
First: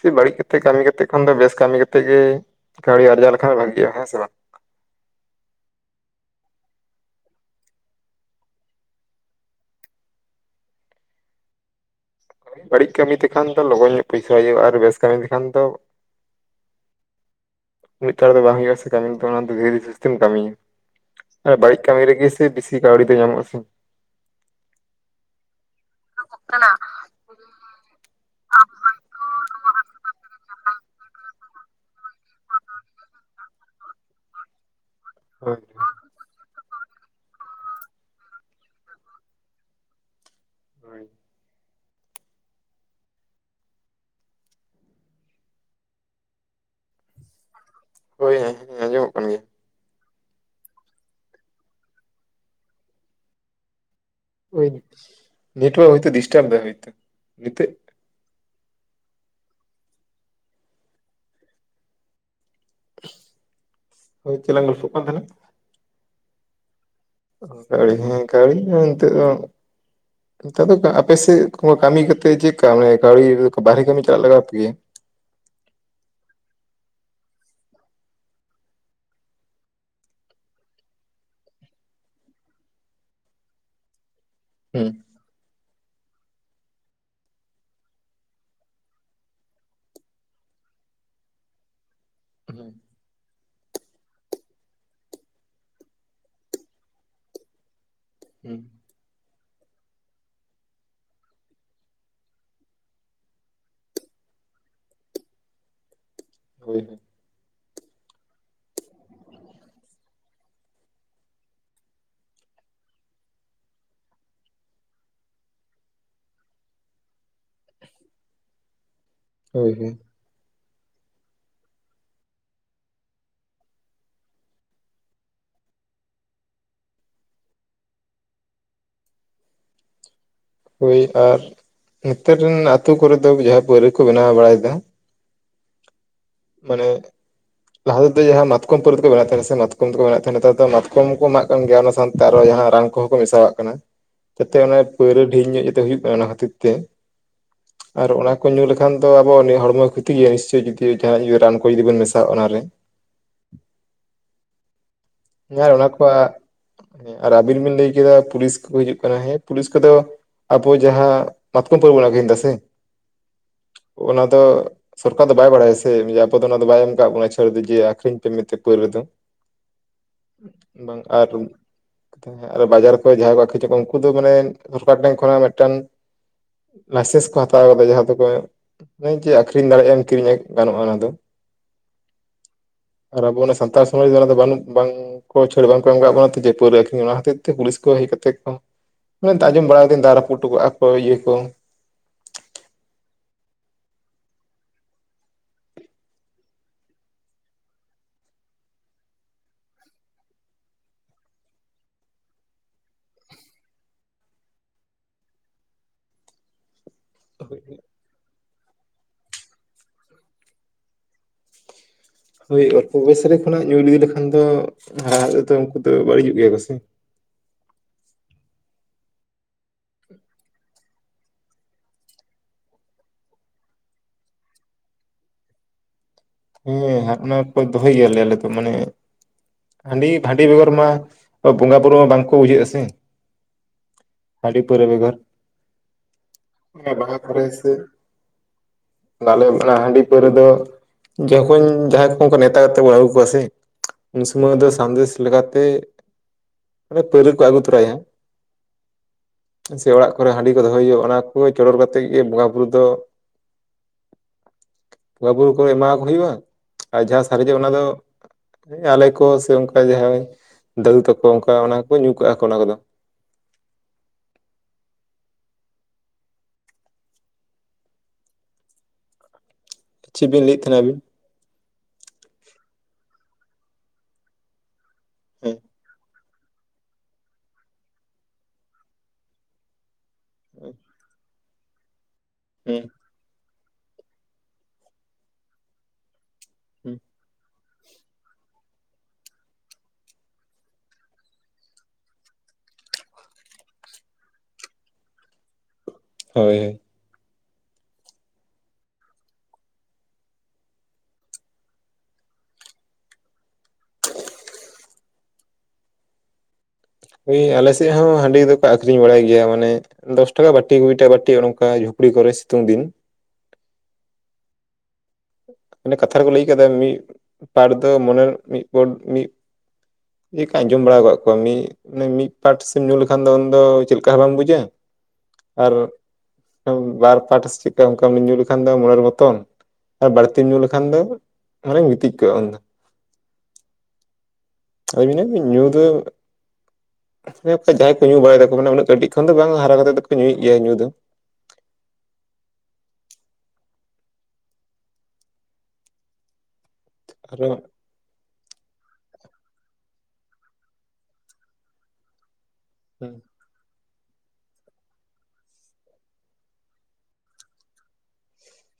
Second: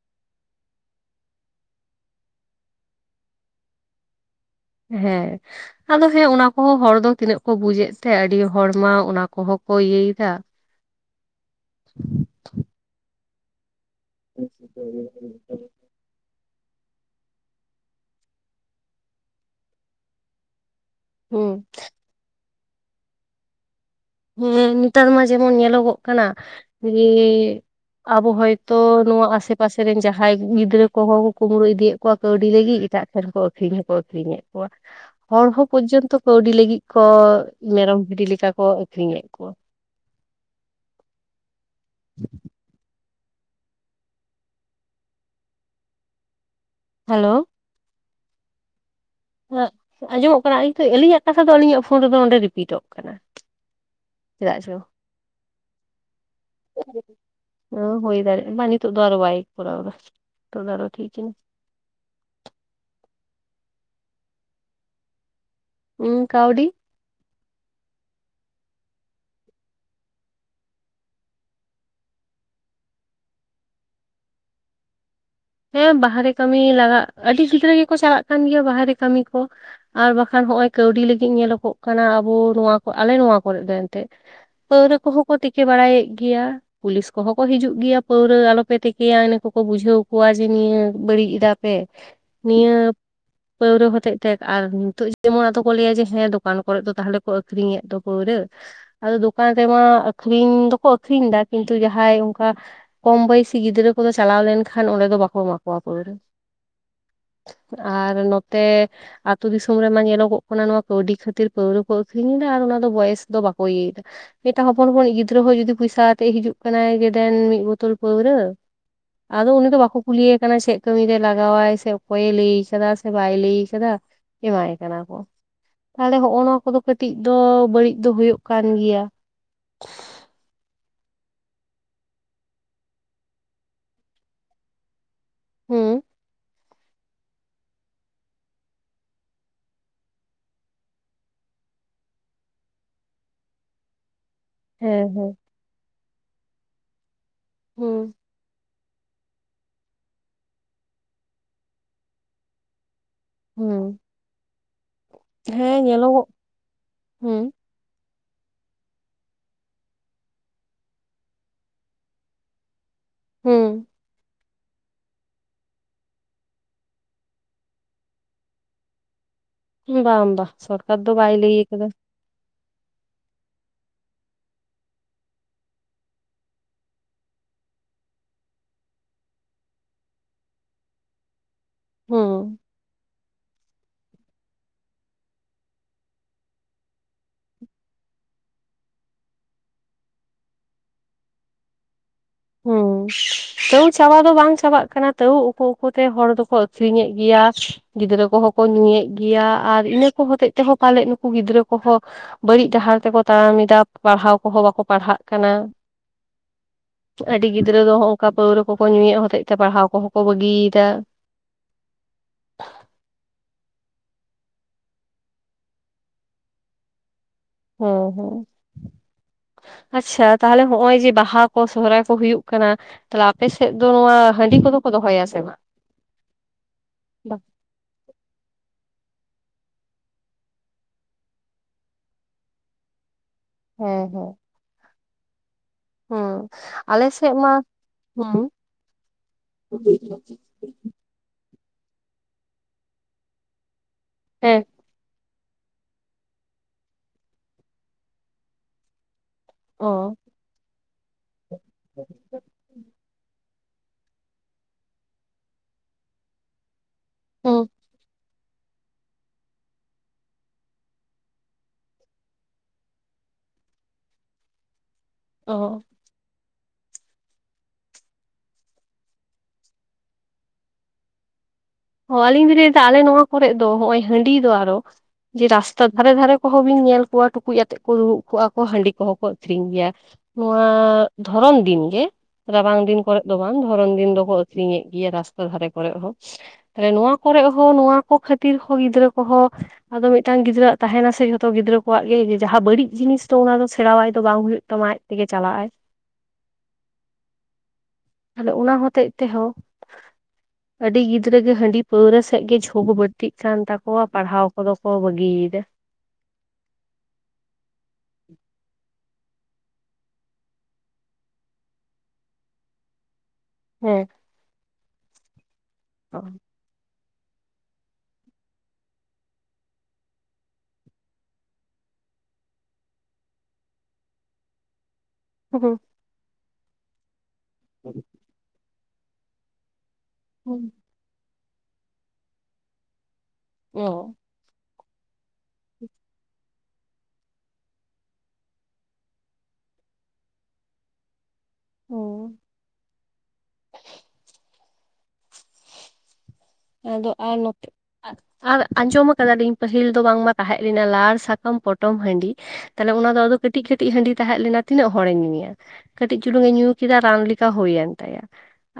Speaker 2: ᱥᱮ ᱵᱟᱹᱲᱤᱡ ᱠᱟᱛᱮ ᱠᱟᱹᱢᱤ ᱠᱟᱛᱮ ᱠᱷᱚᱱ ᱫᱚ ᱵᱮᱥ ᱠᱟᱹᱢᱤ ᱠᱟᱛᱮ ᱜᱮ ᱠᱟᱹᱣᱲᱤ ᱟᱨᱡᱟᱣ ᱞᱮᱠᱷᱟᱱ ᱵᱷᱟᱜᱤᱜᱼᱟ ᱦᱮᱸ ᱥᱮ ᱵᱟᱝ
Speaker 1: ᱦᱮᱸ ᱟᱫᱚ ᱦᱮᱸ ᱚᱱᱟ ᱠᱚᱦᱚ ᱦᱚᱲ ᱫᱚ ᱛᱤᱱᱟᱹᱜ ᱠᱚ ᱵᱩᱡᱮᱫ ᱛᱮ ᱟᱹᱰᱤ ᱦᱚᱲᱢᱟ ᱚᱱᱟ ᱠᱚᱦᱚᱸ ᱠᱚ ᱤᱭᱟᱹᱭᱮᱫᱟ
Speaker 2: ᱵᱟᱹᱲᱤᱡ ᱠᱟᱹᱢᱤ ᱛᱮᱠᱷᱟᱱ ᱫᱚ ᱞᱚᱜᱚᱱ ᱧᱚᱜ ᱯᱚᱭᱥᱟ ᱦᱩᱭᱩᱜᱼᱟ ᱟᱨ ᱵᱮᱥ ᱠᱟᱹᱢᱤ ᱞᱮᱠᱷᱟᱱ ᱫᱚ ᱩᱱᱟᱹᱜ ᱪᱟᱲ ᱫᱚ ᱵᱟᱝ ᱦᱩᱭᱩᱜ-ᱟ ᱥᱮ ᱠᱟᱹᱢᱤ ᱫᱚ ᱚᱱᱟ ᱫᱷᱤᱨᱮ ᱡᱩᱥᱛᱤᱢ ᱠᱟᱹᱢᱤᱭᱟ
Speaker 1: ᱦᱩᱸ
Speaker 2: ᱟᱨ ᱵᱟᱹᱲᱤᱡ ᱠᱟᱢᱤ ᱨᱮᱜᱮ ᱥᱮ ᱵᱮᱥᱤ ᱠᱟᱹᱣᱲᱤ ᱫᱚ ᱧᱟᱢᱚᱜ-ᱟ ᱥᱮ
Speaker 1: ᱦᱮᱸ ᱱᱮᱛᱟᱨ ᱢᱟ ᱡᱮᱢᱚᱱ ᱧᱮᱞᱚᱜᱚᱜ ᱠᱟᱱᱟ ᱡᱮ ᱟᱵᱚ ᱦᱚᱭᱛᱚ ᱱᱚᱣᱟ ᱟᱥᱮ ᱯᱟᱥᱮᱨᱮᱱ ᱡᱟᱦᱟᱭ ᱜᱤᱫᱽᱨᱟᱹ ᱠᱚᱦᱚᱸ ᱠᱚ ᱠᱩᱢᱵᱽᱲᱩ ᱤᱫᱤᱭᱮᱫ ᱠᱚᱣᱟ ᱠᱟᱹᱣᱰᱤ ᱞᱟᱹᱜᱤᱫ ᱮᱴᱟᱜ ᱴᱷᱮᱱ ᱦᱚᱸᱠᱚ ᱟᱹᱠᱷᱨᱤᱧ ᱦᱚᱸᱠᱚ ᱟᱹᱠᱷᱨᱤᱧᱮᱫ ᱠᱚᱣᱟ ᱦᱚᱲ
Speaker 2: ᱦᱳᱭ
Speaker 1: ᱦᱚ ᱯᱚᱡᱡᱚᱱᱛᱚ ᱠᱟᱹᱣᱰᱤ ᱞᱟᱹᱜᱤᱫ ᱠᱚ ᱢᱮᱨᱚᱢ ᱵᱷᱤᱰᱤ ᱞᱮᱠᱟ ᱠᱚ ᱟᱠᱷᱨᱤᱧᱮᱫ ᱠᱚᱣᱟ
Speaker 2: ᱦᱳᱭ
Speaker 1: [inaudible] ᱦᱮᱞᱳ
Speaker 2: ᱦᱩᱭᱮ
Speaker 1: ᱟᱸᱡᱚᱢᱼᱚᱜ ᱠᱟᱱᱟ ᱟᱹᱞᱤᱧᱟᱜ ᱠᱟᱛᱷᱟ ᱫᱚ ᱟᱹᱞᱤᱧᱟᱜ ᱯᱷᱳᱱ ᱨᱮᱫᱚ ᱚᱸᱰᱮ ᱨᱤᱯᱤᱴᱚᱜ ᱠᱟᱱᱟ ᱪᱮᱫᱟᱜ ᱪᱚ
Speaker 2: ᱱᱮᱴᱣᱟᱨᱠ ᱦᱚᱭᱛᱚ ᱰᱤᱥᱴᱟᱵ ᱫᱟ ᱦᱳᱛᱚ ᱱᱤᱛᱚᱜ
Speaker 1: ᱦᱳᱭ ᱫᱟᱲᱮᱜ ᱵᱟ ᱱᱤᱛᱚᱜ ᱫᱚ ᱵᱟᱭ ᱠᱚᱨᱟᱣ ᱫᱟ ᱱᱤᱛᱚᱜ ᱫᱚ ᱟᱨᱦᱚ ᱴᱷᱤᱠ ᱮᱱᱟ
Speaker 2: ᱦᱳᱭ ᱪᱮᱫ ᱞᱟᱝ ᱜᱚᱞᱯᱚᱜ ᱠᱟᱱ ᱛᱟᱦᱮᱱᱟ
Speaker 1: ᱦᱩᱸ ᱠᱟᱹᱣᱰᱤ
Speaker 2: ᱤᱭᱟᱹ ᱦᱮᱸ ᱠᱟᱹᱣᱰᱤ ᱱᱮᱛᱟᱨ ᱫᱚ ᱟᱯᱮᱥᱮᱫ ᱠᱟᱹᱢᱤ ᱠᱟᱛᱮ ᱡᱮ ᱵᱟᱨᱦᱮ ᱠᱟᱹᱢᱤ ᱪᱟᱞᱟᱜ ᱞᱟᱜᱟᱣ ᱯᱮᱭᱟ
Speaker 1: ᱦᱮᱸ ᱵᱟᱦᱨᱮ ᱠᱟᱹᱢᱤ ᱞᱟᱜᱟᱜ ᱟᱹᱰᱤ ᱜᱤᱫᱽᱨᱟᱹ ᱜᱮᱠᱚ ᱪᱟᱞᱟᱜ ᱠᱟᱱ ᱜᱮᱭᱟ ᱵᱟᱦᱨᱮ ᱠᱟᱹᱢᱤ ᱠᱚ ᱟᱨ ᱵᱟᱠᱷᱟᱱ ᱦᱸᱚᱜᱼᱚᱭ ᱠᱟᱹᱣᱰᱤ ᱞᱟᱹᱜᱤᱫ ᱧᱮᱞᱚᱜᱼᱚᱜ ᱠᱟᱱᱟ ᱟᱵᱚ ᱱᱚᱣᱟ ᱟᱞᱮ ᱱᱚᱣᱟ ᱠᱚᱨᱮᱜ ᱫᱚ ᱮᱱᱛᱮᱜ
Speaker 2: ᱦᱩᱸ
Speaker 1: ᱯᱟᱹᱣᱨᱟᱹ ᱠᱚᱸᱦᱚᱸ ᱛᱤᱠᱤ ᱵᱟᱲᱟᱭᱮᱫ ᱜᱮᱭᱟ ᱯᱩᱞᱤᱥ ᱠᱚᱦᱚᱸ ᱠᱚ ᱦᱤᱡᱩᱜ ᱜᱮᱭᱟ ᱯᱟᱹᱣᱨᱟᱹ ᱟᱞᱚᱯᱮ ᱛᱤᱠᱤᱭᱟ ᱤᱱᱟᱹ ᱠᱚᱠᱚ ᱵᱩᱡᱷᱟᱹᱣ ᱠᱚᱣᱟ ᱡᱮ ᱱᱤᱭᱟᱹ ᱵᱟᱹᱲᱤᱡ ᱮᱫᱟ ᱯᱮ ᱱᱤᱭᱟᱹ
Speaker 2: ᱦᱩᱸ
Speaker 1: ᱯᱟᱹᱣᱨᱟᱹ ᱦᱚᱛᱮᱡ ᱛᱮ ᱟᱨ ᱱᱤᱛᱚᱜ ᱡᱮᱢᱚᱱ ᱟᱫᱚ ᱠᱚ ᱞᱟᱹᱭ ᱟ ᱡᱮ ᱦᱮᱸ ᱫᱚᱠᱟᱱ ᱠᱚᱨᱮᱜ ᱫᱚ ᱛᱟᱦᱚᱞᱮ ᱠᱚ ᱟᱠᱷᱨᱤᱧ ᱮᱫ ᱫᱚ ᱯᱟᱹᱣᱨᱟᱹ
Speaker 2: ᱦᱩᱸ
Speaker 1: ᱟᱫᱚ ᱫᱚᱠᱟᱱ ᱨᱮᱢᱟ ᱟᱹᱠᱷᱨᱤᱧ ᱫᱚᱠᱚ ᱟᱹᱠᱷᱨᱤᱧ ᱮᱫᱟ ᱠᱤᱱᱛᱩ ᱡᱟᱦᱟᱸᱭ ᱚᱱᱠᱟ ᱠᱚᱢ ᱵᱚᱭᱥᱤ ᱜᱤᱫᱽᱨᱟᱹ ᱠᱚᱫᱚ ᱪᱟᱞᱟᱣ ᱞᱮᱱᱠᱷᱟᱱ ᱚᱸᱰᱮ ᱫᱚ ᱵᱟᱠᱚ ᱮᱢᱟ ᱠᱚᱣᱟ ᱯᱟᱹᱣᱨᱟᱹ
Speaker 2: ᱦᱳᱭ ᱦᱳᱭ
Speaker 1: ᱟᱨ ᱱᱚᱛᱮ ᱟᱹᱛᱩ ᱫᱤᱥᱚᱢ ᱨᱮᱢᱟ ᱧᱮᱞᱚᱜᱼᱚᱜ ᱠᱟᱱᱟ ᱱᱚᱣᱟ ᱠᱟᱹᱣᱰᱤ ᱠᱷᱟᱹᱛᱤᱨ ᱯᱟᱹᱣᱨᱟᱹ ᱠᱚ ᱟᱹᱷᱨᱤᱧ ᱮᱫᱟ ᱟᱨ ᱚᱱᱟ ᱫᱚ ᱵᱚᱭᱮᱥ ᱫᱚ ᱵᱟᱠᱚ ᱤᱭᱟᱹᱭ ᱮᱫᱟ ᱢᱤᱫᱴᱟᱝ ᱦᱚᱯᱚᱱ ᱦᱚᱯᱚᱱᱤᱡ ᱜᱤᱫᱽᱨᱟᱹ ᱦᱚᱸ ᱡᱩᱚᱫᱤ ᱯᱚᱭᱥᱟ ᱟᱛᱮᱜ ᱦᱤᱡᱩᱜ ᱠᱟᱱᱟᱭ ᱡᱮ ᱫᱮᱱ ᱢᱤᱫ ᱵᱳᱛᱳᱚᱞ ᱯᱟᱹᱣᱨᱟᱹ ᱟᱫᱚ ᱩᱱᱤ
Speaker 2: ᱦᱳᱭ
Speaker 1: ᱫᱚ
Speaker 2: ᱦᱳᱭ
Speaker 1: ᱵᱟᱠᱚ ᱠᱩᱞᱤᱭᱮ ᱠᱟᱱᱟ ᱪᱮᱫ ᱠᱟᱹᱢᱤ ᱨᱮ ᱞᱟᱜᱟᱣᱟᱭ ᱥᱮ ᱚᱠᱚᱭᱮ ᱞᱟᱹᱭ ᱠᱟᱫᱟ ᱥᱮ ᱵᱟᱭ ᱞᱟᱹᱭ ᱠᱟᱫᱟ ᱮᱢᱟᱭ ᱠᱟᱱᱟ ᱠᱚ ᱛᱟᱦᱚᱞᱮ ᱦᱚᱜᱼᱚ ᱱᱚᱣᱟ ᱠᱚᱫᱚ ᱠᱟᱹᱴᱤᱡ ᱫᱚ ᱵᱟᱹᱲᱤᱡ ᱫᱚᱻ ᱦᱩᱭᱩᱜ ᱠᱟᱱ ᱜᱮᱭᱟ
Speaker 2: ᱦᱳᱭ ᱟᱨ ᱱᱮᱛᱟᱨ ᱨᱮᱱ ᱟᱛᱳ ᱠᱚᱨᱮ ᱫᱚ ᱡᱟᱦᱟᱸ ᱯᱟᱹᱣᱨᱟᱹ ᱠᱚ ᱵᱮᱱᱟᱣ ᱵᱟᱲᱟᱭ ᱮᱫᱟ
Speaker 1: ᱦᱩᱸ
Speaker 2: ᱢᱟᱱᱮ ᱞᱟᱦᱟ ᱛᱮᱫ ᱡᱟᱦᱟᱸ ᱢᱟᱛᱠᱚᱢ ᱯᱟᱹᱣᱨᱟᱹ ᱛᱮᱠᱚ ᱵᱮᱱᱟᱣ ᱮᱜ ᱛᱟᱦᱮᱸᱱ ᱥᱮ ᱢᱟᱛᱠᱚᱢ ᱛᱮᱠᱚ ᱵᱮᱱᱟᱣ ᱛᱟᱦᱮᱸᱱ ᱱᱮᱛᱟᱨ ᱫᱚ ᱢᱟᱛᱠᱚᱢ ᱠᱚ ᱮᱢᱟᱜ ᱠᱟᱱ ᱜᱮᱭᱟ ᱚᱱᱟ ᱥᱟᱶᱛᱮ ᱟᱨᱚ ᱡᱟᱦᱟᱸ ᱨᱟᱱ ᱠᱚᱦᱚᱸ ᱠᱚ ᱢᱮᱥᱟᱣᱟᱜ ᱠᱟᱱᱟᱹ ᱡᱟᱛᱮ ᱚᱱᱟ
Speaker 1: ᱦᱮᱸ
Speaker 2: ᱯᱟᱹᱣᱨᱟᱹ
Speaker 1: ᱦᱮᱸ
Speaker 2: ᱰᱷᱤᱨ ᱧᱚᱜ ᱡᱟᱛᱮ ᱦᱩᱭᱩᱜ ᱢᱟ ᱚᱱᱟ ᱠᱷᱟᱹᱛᱤᱨ ᱛᱮ ᱟᱨ
Speaker 1: ᱦᱩᱸ
Speaker 2: ᱚᱱᱟ ᱠᱚ ᱧᱩ ᱞᱮᱠᱷᱟᱱ ᱮᱱᱠᱷᱟᱱ ᱫᱚ ᱟᱵᱚ ᱱᱩᱭ ᱦᱚᱲᱢᱚᱭ ᱠᱷᱚᱛᱤ ᱜᱮᱭᱟ ᱱᱤᱥᱪᱚᱭ ᱡᱩᱫᱤ ᱡᱟᱦᱟᱸᱱᱼᱟᱜ ᱨᱟᱱ ᱠᱚ ᱡᱩᱫᱤ ᱵᱚᱱ ᱢᱮᱥᱟ ᱟᱜᱼᱟ ᱚᱱᱟ ᱨᱮ
Speaker 1: ᱦᱩᱸ
Speaker 2: ᱟᱨ
Speaker 1: ᱦᱮᱸ
Speaker 2: ᱚᱱᱟ
Speaker 1: ᱧᱮᱞᱚᱜᱚᱜ
Speaker 2: ᱠᱚᱣᱟᱜ ᱟᱨ
Speaker 1: ᱦᱩᱸ
Speaker 2: ᱟᱵᱤᱱ ᱵᱤᱱ ᱞᱟᱹᱭ ᱠᱮᱫᱟ ᱯᱩᱞᱤᱥ ᱠᱚ ᱦᱤᱡᱩᱜ ᱠᱟᱱᱟ ᱦᱮᱸ ᱯᱩᱞᱤᱥ ᱠᱚᱫᱚ ᱟᱵᱚ ᱡᱟᱦᱟᱸ ᱢᱟᱛᱠᱚᱢ ᱯᱟᱹᱣᱨᱟᱹ ᱵᱚᱱ ᱟᱹᱠᱷᱨᱤᱧ ᱫᱟ ᱥᱮ
Speaker 1: ᱦᱩᱸ
Speaker 2: ᱚᱱᱟ ᱫᱚ ᱥᱚᱨᱠᱟᱨ ᱫᱚ ᱵᱟᱭ ᱵᱟᱲᱟᱭᱟ ᱥᱮ ᱟᱵᱚ ᱫᱚ ᱚᱱᱟ ᱫᱚ ᱵᱟᱭ ᱮᱢ ᱟᱴᱠᱟᱫ ᱵᱚᱱᱟ ᱪᱷᱟᱹᱲ ᱡᱚᱫᱤᱳ ᱡᱮ ᱟᱹᱠᱷᱨᱤᱧ ᱯᱮ ᱢᱮᱱᱛᱮ ᱯᱟᱹᱣᱨᱟᱹ ᱫᱚ
Speaker 1: ᱵᱟᱝ ᱵᱟᱝ ᱥᱚᱨᱠᱟᱨ ᱫᱚ ᱵᱟᱭ ᱞᱟᱹᱭ ᱠᱟᱫᱟ
Speaker 2: ᱟᱫᱚ ᱵᱟᱡᱟᱨ ᱠᱚᱨᱮ ᱡᱟᱦᱟᱸᱭ ᱵᱟᱠᱚ ᱪᱟᱵᱟᱭᱟ ᱩᱱᱠᱩ ᱫᱚ ᱢᱟᱱᱮ ᱥᱚᱨᱠᱟᱨ ᱴᱷᱮᱱ ᱠᱷᱚᱱᱟᱜ ᱢᱤᱫᱴᱮᱱ ᱞᱟᱭᱥᱮᱸᱥ ᱠᱚ ᱦᱟᱛᱟᱣ ᱠᱟᱫᱟ ᱡᱟᱦᱟᱸ ᱫᱚᱠᱚ ᱡᱮ ᱟᱹᱠᱷᱨᱤᱧ ᱫᱟᱲᱮᱭᱟᱜᱼᱟᱢ ᱠᱤᱨᱤᱧ ᱜᱟᱱᱚᱜᱼᱟ ᱚᱱᱟ ᱫᱚ
Speaker 1: ᱦᱩᱸ
Speaker 2: ᱟᱨ ᱟᱵᱚ ᱚᱱᱟ ᱥᱟᱱᱛᱟᱲ ᱥᱚᱢᱟᱡᱽ ᱚᱱᱟ ᱫᱚ ᱵᱟᱹᱱᱩᱜ ᱵᱟᱝ ᱠᱚ ᱪᱷᱟᱹᱲ ᱵᱟᱝᱠᱚ ᱮᱢ ᱠᱟᱜ ᱵᱚᱱᱟ ᱡᱮ ᱯᱟᱹᱣᱨᱟᱹ ᱟᱹᱠᱷᱨᱤᱧ ᱚᱱᱟ ᱦᱚᱛᱮᱡ ᱛᱮ ᱯᱩᱞᱤᱥ ᱠᱚ ᱦᱮᱡ ᱠᱟᱛᱮ ᱠᱚ ᱢᱟᱱᱮ ᱟᱸᱡᱚᱢ ᱵᱟᱲᱟ ᱫᱟᱹᱧ ᱫᱟᱞ ᱨᱟᱯᱩᱫ ᱦᱚᱴᱚ ᱠᱟᱜᱼᱟ ᱠᱚ ᱤᱭᱟᱹ ᱠᱚ
Speaker 1: ᱦᱩᱸ ᱛᱟᱹᱣ ᱪᱟᱵᱟ ᱫᱚ ᱵᱟᱝ ᱪᱟᱵᱟᱜ ᱠᱟᱱᱟ ᱛᱟᱹᱣ ᱩᱠᱩ ᱩᱠᱩᱛᱮ ᱦᱚᱲ ᱫᱚᱠᱚ ᱟᱹᱠᱷᱨᱤᱧ ᱮᱫ ᱜᱮᱭᱟᱹ ᱜᱤᱫᱽᱨᱟᱹ ᱠᱚᱦᱚᱸ ᱠᱚ ᱧᱩᱭᱮᱫ ᱜᱮᱭᱟ ᱟᱨ ᱤᱱᱟᱹ ᱠᱚ ᱦᱚᱛᱮᱡ ᱛᱮᱦᱚᱸ ᱯᱟᱞᱮᱫ ᱱᱩᱠᱩ ᱜᱤᱫᱽᱨᱟᱹ ᱠᱚᱦᱚᱸ ᱵᱟᱹᱲᱤᱡ ᱰᱟᱦᱟᱨ ᱛᱮᱠᱚ ᱛᱟᱲᱟᱢ ᱮᱫᱟ ᱯᱟᱲᱦᱟᱣ ᱠᱚᱦᱚᱸ ᱵᱟᱠᱚ ᱯᱟᱲᱦᱟᱜ ᱠᱟᱱᱟᱹ ᱟᱹᱰᱤ ᱜᱤᱫᱽᱨᱟᱹ ᱫᱚ ᱦᱚᱜᱚᱝᱠᱟ ᱯᱟᱹᱣᱨᱟᱹ ᱠᱚᱠᱚ ᱧᱩᱭᱮᱫ ᱦᱚᱛᱮᱡ ᱛᱮ ᱯᱟᱲᱦᱟᱣ ᱠᱚᱦᱚᱸ ᱠᱚ ᱵᱟᱹᱜᱤᱭ ᱮᱫᱟᱹ
Speaker 2: ᱦᱳᱭ ᱚᱞᱯᱚ ᱵᱚᱭᱮᱥ ᱨᱮ ᱠᱷᱚᱱᱟᱜ ᱧᱩ ᱤᱫᱤ ᱞᱮᱠᱷᱟᱱ ᱫᱚ ᱦᱟᱦᱟᱜ ᱨᱮᱫᱚ ᱩᱱᱠᱩ ᱫᱚ ᱵᱟᱹᱲᱤᱡᱼᱚᱜ ᱜᱮᱭᱟ ᱠᱚᱥᱮ
Speaker 1: ᱦᱮᱸᱼᱦᱮᱸ ᱟᱪᱪᱷᱟ ᱛᱟᱦᱚᱞᱮ ᱦᱚᱜ-ᱚᱭ ᱡᱮ ᱵᱟᱦᱟ ᱠᱚ ᱥᱚᱦᱨᱟᱭ ᱠᱚ ᱦᱩᱭᱩᱜ ᱠᱟᱱᱟᱹ ᱛᱟᱦᱞᱮ ᱟᱯᱮ ᱥᱮᱫ ᱫᱚ ᱱᱚᱣᱟ ᱦᱟᱺᱰᱤ ᱠᱚ ᱫᱚ ᱠᱚ ᱫᱚᱦᱚᱭᱟ ᱥᱮ ᱵᱟᱝ?
Speaker 2: ᱦᱮᱸ ᱦᱟᱜ ᱚᱱᱟ ᱠᱚ ᱫᱚᱦᱚᱭ ᱜᱮᱭᱟᱞᱮ ᱟᱞᱮ ᱫᱚ ᱢᱟᱱᱮ ᱦᱟᱺᱰᱤ ᱵᱷᱟᱺᱰᱤ ᱵᱮᱜᱚᱨ ᱢᱟ ᱵᱚᱸᱜᱟ ᱵᱩᱨᱩ ᱢᱟ ᱵᱟᱝ ᱠᱚ ᱵᱩᱡᱷᱟᱹᱜ ᱟ ᱥᱮ
Speaker 1: ᱦᱮᱸᱼᱦᱮᱸ
Speaker 2: ᱦᱟᱺᱰᱤ ᱯᱟᱹᱣᱨᱟᱹ ᱵᱮᱜᱚᱨ
Speaker 1: ᱟᱞᱮ ᱥᱮᱫ ᱢᱟ
Speaker 2: [unintelligible] ᱥᱮ
Speaker 1: ᱦᱩᱸ
Speaker 2: ᱟᱞᱮ ᱦᱟᱺᱰᱤ ᱯᱟᱹᱣᱨᱟᱹ ᱫᱚ ᱡᱚᱠᱷᱚᱱ ᱡᱟᱦᱟᱸᱭ ᱠᱚ ᱱᱮᱛᱟ ᱠᱟᱛᱮ ᱠᱚ ᱟᱹᱜᱩ ᱠᱚᱣᱟ ᱥᱮ ᱩᱱ ᱥᱚᱢᱚᱭ
Speaker 1: ᱦᱮᱸ
Speaker 2: ᱫᱚ ᱥᱟᱸᱫᱮᱥ ᱞᱮᱠᱟ ᱛᱮ ᱯᱟᱹᱣᱞᱟᱹ ᱠᱚ ᱟᱹᱜᱩ ᱛᱚᱨᱟᱭᱟ ᱥᱮ
Speaker 1: ᱚ
Speaker 2: ᱚᱲᱟᱜ ᱠᱚ ᱨᱮ ᱦᱟᱺᱰᱤ ᱠᱚ ᱫᱚᱦᱚᱭ ᱦᱩᱭᱩᱜ-ᱟ ᱚᱱᱟ ᱠᱚ ᱪᱚᱰᱚᱨ ᱠᱟᱛᱮᱫ ᱜᱮ ᱵᱚᱸᱜᱟ ᱵᱩᱨᱩ ᱫᱚ ᱵᱚᱸᱜᱟ ᱵᱩᱨᱩ ᱠᱚ ᱮᱢᱟᱣᱟᱠᱚ ᱦᱩᱭᱩᱜ-ᱟ ᱟᱨ ᱡᱟᱦᱟᱸ ᱥᱟᱨᱮᱡᱚᱜ
Speaker 1: ᱦᱩᱸ
Speaker 2: ᱚᱱᱟ ᱫᱚ ᱟᱞᱮ ᱠᱚ ᱥᱮ ᱚᱱᱠᱟ ᱡᱟᱦᱟᱸᱭ ᱫᱟᱹᱫᱩ ᱛᱟᱠᱚ ᱚᱱᱠᱟ ᱚᱱᱟ ᱠᱚᱠᱚ ᱧᱩ ᱠᱟᱜᱼᱟ ᱠᱚ ᱚᱱᱟ ᱠᱚᱫᱚ ᱾
Speaker 1: ᱚ
Speaker 2: ᱪᱤᱫ ᱵᱤᱱ ᱞᱟᱹᱭ ᱮᱫ ᱛᱟᱦᱮᱱ-ᱟ ᱟᱵᱤᱱ?
Speaker 1: ᱚ ᱟᱞᱤᱧ ᱞᱤᱧ ᱞᱟᱹᱭ ᱫᱟ ᱟᱞᱮ ᱱᱚᱣᱟ ᱠᱚᱨᱮ ᱫᱚ ᱦᱚᱜᱚᱭ ᱦᱟᱺᱰᱤ ᱫᱚ ᱟᱨᱚ ᱡᱮ
Speaker 2: ᱦᱮᱸ
Speaker 1: ᱨᱟᱥᱛᱟ ᱫᱷᱟᱨᱮ ᱫᱷᱟᱨᱮ ᱚᱦᱚ ᱵᱤᱱ ᱧᱮᱞ ᱠᱚᱣᱟ ᱴᱩᱠᱩᱡ ᱟᱛᱮ ᱠᱚ ᱫᱩᱲᱩᱵ ᱠᱚᱜ-ᱟ ᱠᱚ ᱦᱟᱺᱰᱤ ᱠᱚᱦᱚᱸ ᱠᱚ ᱟᱠᱷᱨᱤᱧ ᱜᱮᱭᱟ ᱱᱚᱣᱟ ᱫᱷᱚᱨᱚᱱ ᱫᱤᱱ ᱜᱮ ᱨᱟᱵᱟᱝ
Speaker 2: ᱦᱮᱸ
Speaker 1: ᱫᱤᱱ ᱠᱚ ᱫᱚ ᱵᱟᱝ ᱫᱷᱚᱨᱚᱱ ᱫᱤᱱ ᱫᱚ ᱠᱚ ᱟᱠᱷᱨᱤᱧ ᱮᱫ ᱜᱮᱭᱟ ᱨᱟᱥᱛᱟ ᱫᱷᱟᱨᱮ ᱠᱚ ᱨᱮ ᱦᱚᱸ ᱛᱮ
Speaker 2: ᱦᱮᱸ
Speaker 1: ᱱᱚᱣᱟ ᱠᱚ ᱨᱮ ᱦᱚᱸ ᱱᱚᱣᱟ ᱠᱚ ᱠᱷᱟᱹᱛᱤᱨ ᱦᱚᱸ ᱜᱤᱫᱽᱨᱟᱹ ᱠᱚᱦᱚᱸ ᱟᱫᱚ ᱢᱤᱫ ᱴᱟᱝ ᱜᱤᱫᱽᱨᱟᱹ ᱣᱟᱜ ᱛᱟᱦᱮᱱᱟ ᱥᱮ ᱡᱷᱚᱛᱚ ᱜᱤᱫᱽᱨᱟᱹ ᱠᱚᱣᱟᱜ ᱜᱮ ᱡᱟᱦᱟᱸ ᱵᱟᱹᱲᱤᱡ ᱡᱤᱱᱤᱥ ᱛᱚ ᱚᱱᱟ ᱫᱚ ᱥᱮᱬᱟᱣᱟᱭ ᱫᱚ ᱵᱟᱝ ᱦᱩᱭᱩᱜ ᱛᱟᱢᱟ ᱛᱮᱜᱮ ᱪᱟᱞᱟᱜ-ᱟᱭ
Speaker 2: ᱦᱳᱭ ᱦᱳᱭ
Speaker 1: ᱛᱟᱦᱚᱞᱮ ᱚᱱᱟ ᱦᱚᱛᱮᱡ ᱛᱮᱦᱚᱸ ᱟᱹᱰᱤ ᱜᱤᱫᱽᱨᱟᱹ ᱜᱮ ᱦᱟᱺᱰᱤ ᱯᱟᱹᱣᱨᱟᱹ ᱥᱮᱫ ᱜᱮ ᱡᱷᱳᱠ ᱵᱟᱹᱲᱛᱤᱜ ᱠᱟᱱ ᱛᱟᱠᱚᱣᱟ ᱯᱟᱲᱦᱟᱣ ᱠᱚ ᱫᱚ ᱠᱚ ᱵᱟᱹᱜᱤ ᱭᱮᱫᱟ
Speaker 2: ᱦᱳᱭ ᱟᱞᱮ ᱥᱮᱫ ᱦᱚᱸ ᱦᱟᱺᱰᱤ ᱫᱚᱠᱚ ᱟᱠᱷᱨᱤᱧ ᱵᱟᱲᱟᱭ ᱜᱮᱭᱟ ᱢᱟᱱᱮ ᱫᱚᱥ ᱴᱟᱠᱟ ᱵᱟᱹᱴᱤ ᱠᱚ ᱢᱤᱫ ᱴᱟᱝ ᱵᱟᱴᱤ ᱱᱚᱝᱠᱟ ᱡᱷᱩᱯᱲᱤ ᱠᱚ ᱨᱮ ᱥᱤᱛᱩᱝ ᱫᱤᱱ
Speaker 1: ᱦᱮᱸ
Speaker 2: ᱢᱟᱱᱮ ᱠᱟᱛᱷᱟ
Speaker 1: ᱚ
Speaker 2: ᱨᱮᱠᱚ ᱞᱟᱹᱭ ᱟᱠᱟᱫᱟ ᱢᱤᱫ ᱯᱟᱨᱴ ᱫᱚ ᱢᱚᱱᱮ ᱢᱤᱫ ᱵᱳᱰ ᱢᱤᱫ ᱮᱠᱟ ᱟᱸᱡᱚᱢ ᱵᱟᱲᱟ ᱟᱠᱟᱫ ᱠᱚᱣᱟ ᱢᱤᱫ ᱚᱱᱮ ᱢᱤᱫ ᱯᱟᱴ ᱥᱮᱢ ᱧᱩ ᱞᱮᱠᱷᱟᱱ ᱫᱚ ᱩᱱᱫᱚ ᱪᱮᱜ ᱠᱟ ᱵᱟᱢ ᱵᱩᱡᱟ ᱟᱨ ᱵᱟᱨ ᱯᱟᱴ ᱪᱮᱫ ᱠᱟ ᱚᱱᱠᱟᱢ ᱧᱩ ᱞᱮᱠᱷᱟᱱ ᱢᱚᱱᱮᱨ ᱢᱚᱛᱚᱱ ᱟᱨ ᱵᱟᱹᱲᱛᱤᱢ ᱧᱩ ᱞᱮᱠᱷᱟᱱ ᱫᱚ ᱢᱟᱱᱮᱧ ᱜᱤᱛᱤᱡ ᱠᱚᱜ-ᱟ ᱩᱱᱫᱚ
Speaker 1: ᱚ
Speaker 2: ᱟ ᱵᱱᱟᱧᱩ ᱫᱚ ᱦᱮ ᱡᱟᱦᱟᱸᱭ ᱠᱚ ᱧᱩ ᱵᱟᱲᱟᱭ ᱫᱟᱠᱚ ᱩᱱᱟᱹᱜ ᱠᱟᱹᱴᱤᱡ ᱠᱷᱚᱱ ᱫᱚ ᱵᱟᱝ ᱦᱟᱨᱟ ᱠᱟᱛᱮ ᱫᱚᱠᱚ ᱧᱩᱭᱮᱫ ᱜᱮᱭᱟ ᱧᱩ ᱫᱚ
Speaker 1: ᱦᱩᱸ ᱟᱫᱚ ᱟᱨ
Speaker 2: ᱟᱨᱚ
Speaker 1: ᱱᱚᱛᱮ ᱟᱨ ᱟᱸᱡᱚᱢ ᱟᱠᱟ ᱫᱟᱞᱤᱧ ᱯᱟᱹᱦᱤᱞ ᱫᱚ ᱵᱟᱝᱢᱟ ᱛᱟᱦᱮᱸ ᱞᱮᱱᱟ ᱞᱟᱲ ᱥᱟᱠᱟᱢ ᱯᱚᱴᱚᱢ ᱦᱟᱺᱰᱤ ᱛᱟᱦᱚᱞᱮ ᱚᱱᱟ ᱫᱚ ᱠᱟᱹᱴᱤᱡ ᱠᱟᱹᱴᱤᱡ ᱦᱟᱺᱰᱤ ᱛᱟᱦᱮᱸ ᱞᱮᱱᱟ ᱛᱤᱱᱟᱹᱜ ᱦᱚᱲ ᱮ ᱧᱩᱭᱟ ᱠᱟᱹᱴᱤᱡ ᱪᱩᱞᱩᱝ ᱮ ᱧᱩ ᱠᱮᱫᱟ ᱨᱟᱱ ᱞᱮᱠᱟ ᱦᱩᱭᱮᱱ ᱛᱟᱭᱟ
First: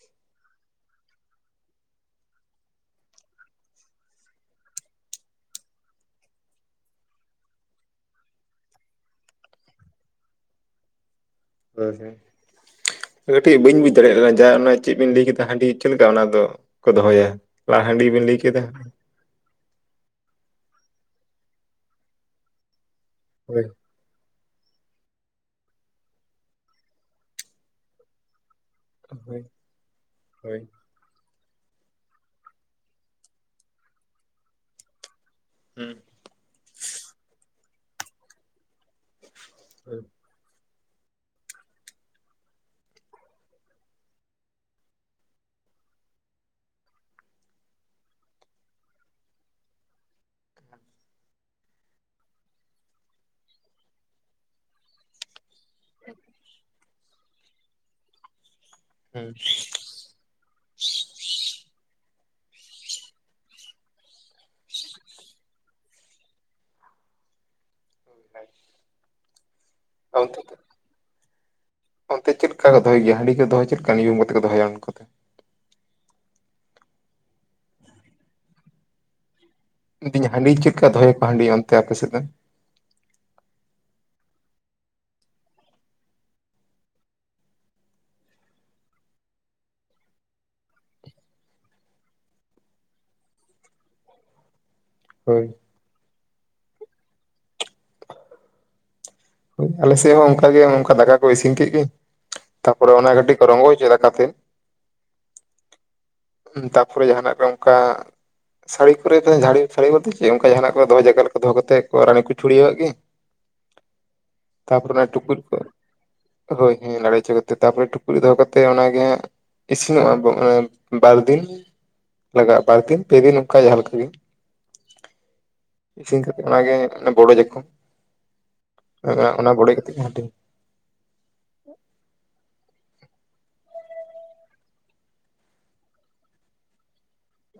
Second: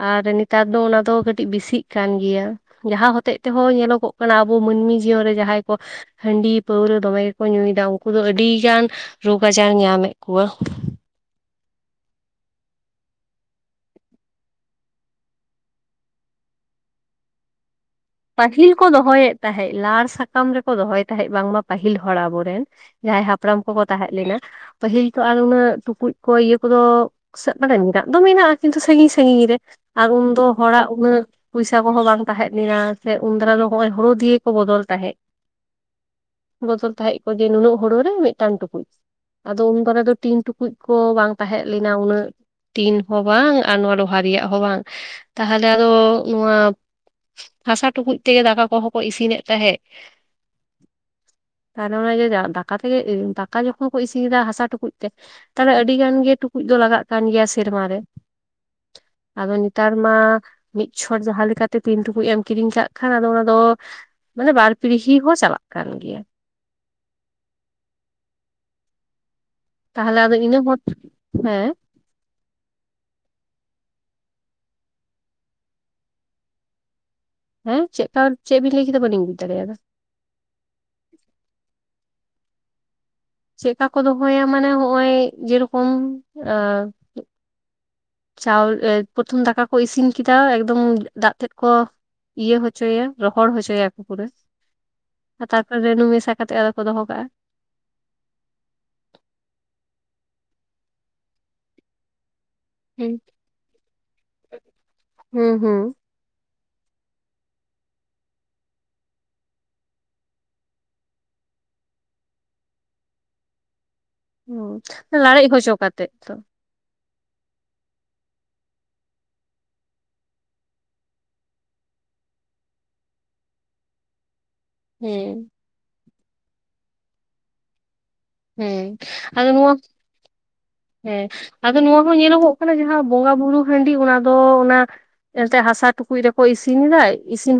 Speaker 1: ᱟᱨ ᱱᱮᱛᱟᱨ ᱫᱚ ᱚᱱᱟ ᱫᱚ ᱠᱟᱹᱴᱤᱡ ᱵᱤᱥᱤᱜ ᱠᱟᱱ ᱜᱮᱭᱟ ᱡᱟᱦᱟᱸ ᱦᱚᱛᱮᱡ ᱛᱮ ᱦᱚᱸ ᱧᱮᱞᱚᱜᱚᱜ ᱠᱟᱱᱟ ᱟᱵᱚ ᱢᱟᱹᱱᱢᱤ ᱡᱤᱭᱚᱱ ᱨᱮ ᱡᱟᱦᱟᱸᱭ ᱠᱚ ᱦᱟᱺᱰᱤ ᱯᱟᱹᱣᱨᱟᱹ ᱫᱚᱢᱮ ᱜᱮᱠᱚ ᱧᱩᱭᱫᱟ ᱩᱱᱠᱩ ᱫᱚ ᱟᱹᱰᱤᱜᱟᱱ ᱨᱳᱜᱽ ᱟᱡᱟᱨ ᱧᱟᱢᱮᱫ ᱠᱚᱣᱟ
Speaker 2: ᱦᱳᱭ ᱦᱮᱸ ᱠᱟᱹᱴᱤᱡ ᱵᱟᱹᱧ ᱵᱩᱡᱽ ᱫᱟᱲᱮᱭᱟᱜ ᱠᱟᱱᱟ ᱡᱮ ᱚᱱᱟ ᱪᱮᱫ ᱵᱤᱱ ᱞᱟᱹᱭ ᱠᱮᱫᱟ ᱦᱟᱺᱰᱤ ᱪᱮᱫ ᱞᱮᱠᱟ ᱚᱱᱟ ᱫᱚᱠᱚ ᱫᱚᱦᱚᱭᱟ ᱞᱟᱦᱟ ᱦᱟᱺᱰᱤ ᱵᱤᱱ ᱞᱟᱹᱭ ᱠᱮᱫᱟ
Speaker 1: ᱯᱟᱹᱦᱤᱞ ᱠᱚ ᱫᱚᱦᱚᱭᱮᱫ ᱛᱟᱦᱮᱸᱫ ᱞᱟᱲ ᱥᱟᱠᱟᱢ ᱨᱮ ᱠᱚ ᱫᱚᱦᱚᱭ ᱛᱟᱦᱮᱸᱫ ᱵᱟᱝᱢᱟ ᱯᱟᱹᱦᱤᱞ ᱦᱚᱲ ᱟᱵᱚ ᱨᱮᱱ ᱡᱟᱦᱟᱸᱭ ᱦᱟᱯᱲᱟᱢ
Speaker 2: ᱦᱳᱭ
Speaker 1: ᱠᱚ ᱛᱟᱦᱮᱸ ᱞᱮᱱᱟ ᱯᱟᱹᱦᱤᱞ ᱛᱚ ᱟᱨ ᱩᱱᱟᱹᱜ ᱴᱩᱠᱩᱡ ᱠᱚ ᱤᱭᱟᱹ ᱠᱚᱫᱚᱮᱫ ᱢᱮ ᱢᱮᱱᱟᱜ ᱫᱚ ᱢᱮᱱᱟᱜ-ᱟ ᱠᱤᱱᱛᱩ ᱥᱟᱹᱜᱤᱧ
Speaker 2: ᱦᱳᱭ
Speaker 1: ᱥᱟᱹᱜᱤᱧ ᱨᱮ ᱟᱨ ᱩᱱᱫᱚ
Speaker 2: ᱦᱳᱭ
Speaker 1: ᱦᱚᱲᱟᱜ ᱩᱱᱟᱹᱜ ᱯᱚᱭᱥᱟ ᱠᱚᱦᱚᱸ ᱵᱟᱝ ᱛᱟᱦᱮᱸ ᱞᱮᱱᱟ ᱥᱮ ᱩᱱᱫᱟᱨᱟ ᱫᱚ ᱦᱚᱜᱚᱭ ᱦᱳᱲᱳ ᱫᱤᱭᱮ ᱠᱚ ᱵᱚᱫᱚᱞ ᱛᱟᱦᱮᱸᱜ
Speaker 2: [unintelligible]
Speaker 1: ᱵᱚᱫᱚᱞ ᱛᱟᱦᱮᱸᱜ ᱠᱚ ᱡᱮ ᱱᱩᱱᱟᱹᱜ ᱦᱳᱲᱳ ᱨᱮ ᱢᱤᱫᱴᱟᱝ ᱴᱩᱠᱩᱡ ᱟᱫᱚ ᱩᱱ ᱫᱟᱨᱟ
Speaker 2: ᱦᱩᱸ
Speaker 1: ᱫᱚ ᱴᱤᱱᱴᱩᱠᱩᱡ ᱠᱚ ᱵᱟᱝ ᱛᱟᱦᱮᱸ ᱞᱮᱱᱟ ᱩᱱᱟᱹᱜ ᱴᱤᱱ ᱦᱚᱸ ᱵᱟᱝ ᱟᱨ ᱱᱚᱣᱟ ᱞᱳᱦᱟ ᱨᱮᱭᱟᱜ ᱦᱚᱸ ᱵᱟᱝ ᱛᱟᱦᱞᱮ ᱟᱫᱚ ᱱᱚᱣᱟ ᱦᱟᱥᱟ ᱴᱩᱠᱩᱡ ᱛᱮᱜᱮ ᱫᱟᱠᱟ ᱠᱚᱦᱚᱸ ᱠᱚ ᱤᱥᱤᱱᱮᱜ ᱛᱟᱦᱮᱸᱫ ᱛᱟᱦᱞᱮ ᱚᱱᱡᱮ ᱫᱟᱠᱟ ᱛᱮᱜᱮ ᱫᱟᱠᱟ ᱡᱚᱠᱷᱚᱱ ᱠᱚ ᱤᱥᱤᱱᱮᱫᱟ ᱦᱟᱥᱟ ᱴᱩᱠᱩᱡ ᱛᱮ ᱛᱟᱦᱞᱮ ᱟᱹᱰᱤ ᱜᱟᱱ ᱜᱮ ᱴᱩᱠᱩᱡ ᱫᱚ ᱞᱟᱜᱟᱜ ᱠᱟᱱ ᱜᱮᱭᱟ ᱥᱮᱨᱢᱟᱨ ᱨᱮ
Speaker 2: ᱦᱩᱸ᱾
Speaker 1: ᱟᱫᱚ ᱱᱮᱛᱟᱨ ᱢᱟ ᱢᱤᱫ ᱪᱷᱚᱰ ᱡᱟᱦᱟᱸ ᱞᱮᱠᱟᱛᱮ ᱴᱤᱱᱴᱩᱠᱩᱡ ᱮᱢ ᱠᱤᱨᱤᱧ ᱠᱟᱜ ᱠᱷᱟᱱ ᱟᱫᱚ ᱚᱱᱟ ᱫᱚ ᱢᱟᱱᱮ ᱵᱟᱨ ᱯᱤᱲᱦᱤ ᱦᱚᱸ ᱪᱟᱞᱟᱜ ᱠᱟᱱ ᱜᱮᱭᱟ
Speaker 2: [unintelligible]
Speaker 1: ᱛᱟᱦᱞᱮ ᱟᱫᱚ
Speaker 2: ᱚᱱᱛᱮ
Speaker 1: ᱤᱱᱟᱹ ᱯᱚᱨ ᱦᱮᱸ
Speaker 2: ᱚᱱᱛᱮ ᱪᱮᱫ ᱞᱮᱠᱟ ᱠᱚ ᱫᱚᱦᱚᱭ ᱜᱮᱭᱟ ᱦᱟᱹᱰᱤ ᱠᱚ ᱫᱚᱦᱚ ᱪᱮᱫ ᱞᱮᱠᱟ ᱱᱤᱭᱚᱢ ᱠᱟᱛᱮ ᱠᱚ ᱫᱚᱦᱚᱭᱟ ᱩᱱᱠᱩ ᱫᱚ
Speaker 1: ᱦᱮᱸ ᱪᱮᱫᱠᱟ ᱪᱮᱫ ᱵᱤᱱ ᱞᱟᱹᱭ ᱠᱮᱫᱟ ᱵᱟᱹᱞᱤᱧ ᱵᱩᱡᱽ ᱫᱟᱲᱮᱭᱟᱫᱟ
Speaker 2: ᱢᱮᱱᱫᱟᱹᱧ ᱦᱟᱺᱰᱤ ᱪᱮᱫ ᱞᱮᱠᱟ ᱫᱚᱦᱚᱭ ᱟᱠᱚ ᱟ ᱦᱟᱺᱰᱤ ᱚᱱᱛᱮ ᱟᱯᱮ ᱥᱮᱫ ᱨᱮᱱ
Speaker 1: ᱪᱮᱫᱠᱟ ᱠᱚ ᱫᱚᱦᱚᱭᱟ ᱢᱟᱱᱮ ᱦᱚᱜᱼᱚᱭ ᱡᱮᱨᱚᱠᱚᱢ ᱪᱟᱣ ᱯᱨᱚᱨᱚᱛᱷᱚᱢ ᱫᱟᱠᱟ ᱠᱚ ᱤᱥᱤᱱ ᱠᱮᱫᱟ ᱮᱠᱫᱚᱢ ᱫᱟᱜ ᱛᱮᱫ ᱠᱚ ᱤᱭᱟᱹ ᱦᱚᱪᱚᱭᱟ ᱨᱚᱦᱚᱲ ᱦᱚᱪᱚᱭᱟᱠᱚ ᱯᱩᱨᱟᱹ
Speaker 2: ᱦᱳᱭ
Speaker 1: ᱛᱟᱨᱯᱚᱨ ᱨᱟᱹᱱᱩ ᱢᱮᱥᱟ ᱠᱟᱛᱮᱜ ᱟᱫᱚ ᱠᱚ ᱫᱚᱦᱚ ᱠᱟᱜᱼᱟ
Speaker 2: ᱟᱞᱮᱥᱮᱫ ᱦᱚᱸ ᱚᱝᱠᱟ ᱜᱮ ᱚᱝᱠᱟ ᱫᱟᱠᱟ ᱠᱚ ᱤᱥᱤᱱ ᱠᱮᱜ ᱜᱮ ᱛᱟᱯᱚᱨᱮ ᱚᱱᱮ
Speaker 1: ᱦᱮᱸ
Speaker 2: ᱠᱟᱹᱴᱤᱡ ᱠᱚ ᱨᱚᱝᱜᱚ ᱚᱪᱚᱭ ᱫᱟᱠᱟ ᱛᱮᱫ
Speaker 1: ᱦᱩᱸ ᱦᱩᱸ
Speaker 2: ᱛᱟᱯᱚᱨᱮ ᱡᱟᱦᱟᱱᱟᱜ ᱜᱮ ᱚᱱᱠᱟ ᱥᱟᱹᱲᱤ ᱠᱚᱨᱮ ᱫᱚ ᱡᱷᱟᱹᱲᱤᱢ ᱥᱟᱹᱲᱤ ᱜᱚᱫᱟ ᱥᱮ ᱪᱮᱫ ᱚᱱᱠᱟ ᱡᱟᱦᱟᱱᱟᱜ ᱠᱚ ᱫᱚᱦᱚᱭ ᱡᱟᱭᱜᱟ ᱨᱮ ᱫᱚᱦᱚ ᱠᱟᱛᱮᱫ ᱠᱚ ᱨᱟᱹᱱᱩ ᱠᱚ ᱪᱩᱲᱭᱟᱹᱣᱟᱜ ᱜᱮ ᱛᱟᱯᱚᱨ ᱚᱱᱟ
Speaker 1: ᱦᱩᱸ
Speaker 2: ᱴᱩᱠᱩᱡ
Speaker 1: ᱞᱟᱲᱮᱡ
Speaker 2: ᱠᱚ
Speaker 1: ᱦᱚᱪᱚ ᱠᱟᱛᱮᱜ ᱛᱚ
Speaker 2: ᱦᱳᱭ ᱦᱳᱭ ᱞᱟᱲᱮᱪᱚ ᱛᱟᱯᱚᱨᱮ ᱴᱩᱠᱩᱡ ᱫᱚᱦᱚ ᱠᱟᱛᱮ ᱚᱱᱟᱜᱮ ᱦᱟᱸᱜ ᱤᱥᱤᱱᱚᱜᱼᱟ ᱮᱸᱻ ᱵᱟᱨ ᱫᱤᱱ ᱞᱟᱜᱟᱜᱼᱟ ᱵᱟᱨ ᱫᱤᱱ ᱯᱮ ᱫᱤᱱ ᱚᱱᱠᱟ ᱡᱟᱦᱟᱸ ᱞᱮᱠᱟ ᱜᱮ
Speaker 1: ᱦᱩᱸ
Speaker 2: ᱤᱥᱤᱱ ᱠᱟᱛᱮ ᱚᱱᱟᱜᱮ ᱵᱚᱰᱚᱡᱟ ᱠᱚ
Speaker 1: ᱦᱩᱸ ᱟᱫᱚ ᱱᱚᱣᱟ
Speaker 2: ᱠᱟᱛᱮ ᱜᱮ ᱦᱟᱹᱴᱤᱧ
Speaker 1: ᱦᱮᱸ ᱟᱫᱚ ᱱᱚᱣᱟ ᱦᱚᱸ ᱧᱮᱞᱚᱜᱚᱜ ᱠᱟᱱᱟ ᱡᱟᱦᱟᱸ ᱵᱚᱸᱜᱟ ᱵᱩᱨᱩ ᱦᱟᱺᱰᱤ ᱚᱱᱟ ᱫᱚ ᱚᱱᱟ ᱮᱱᱛᱮ ᱦᱟᱥᱟ ᱴᱩᱠᱩᱡ ᱨᱮᱠᱚ ᱤᱥᱤᱱ ᱮᱫᱟ ᱤᱥᱤᱱ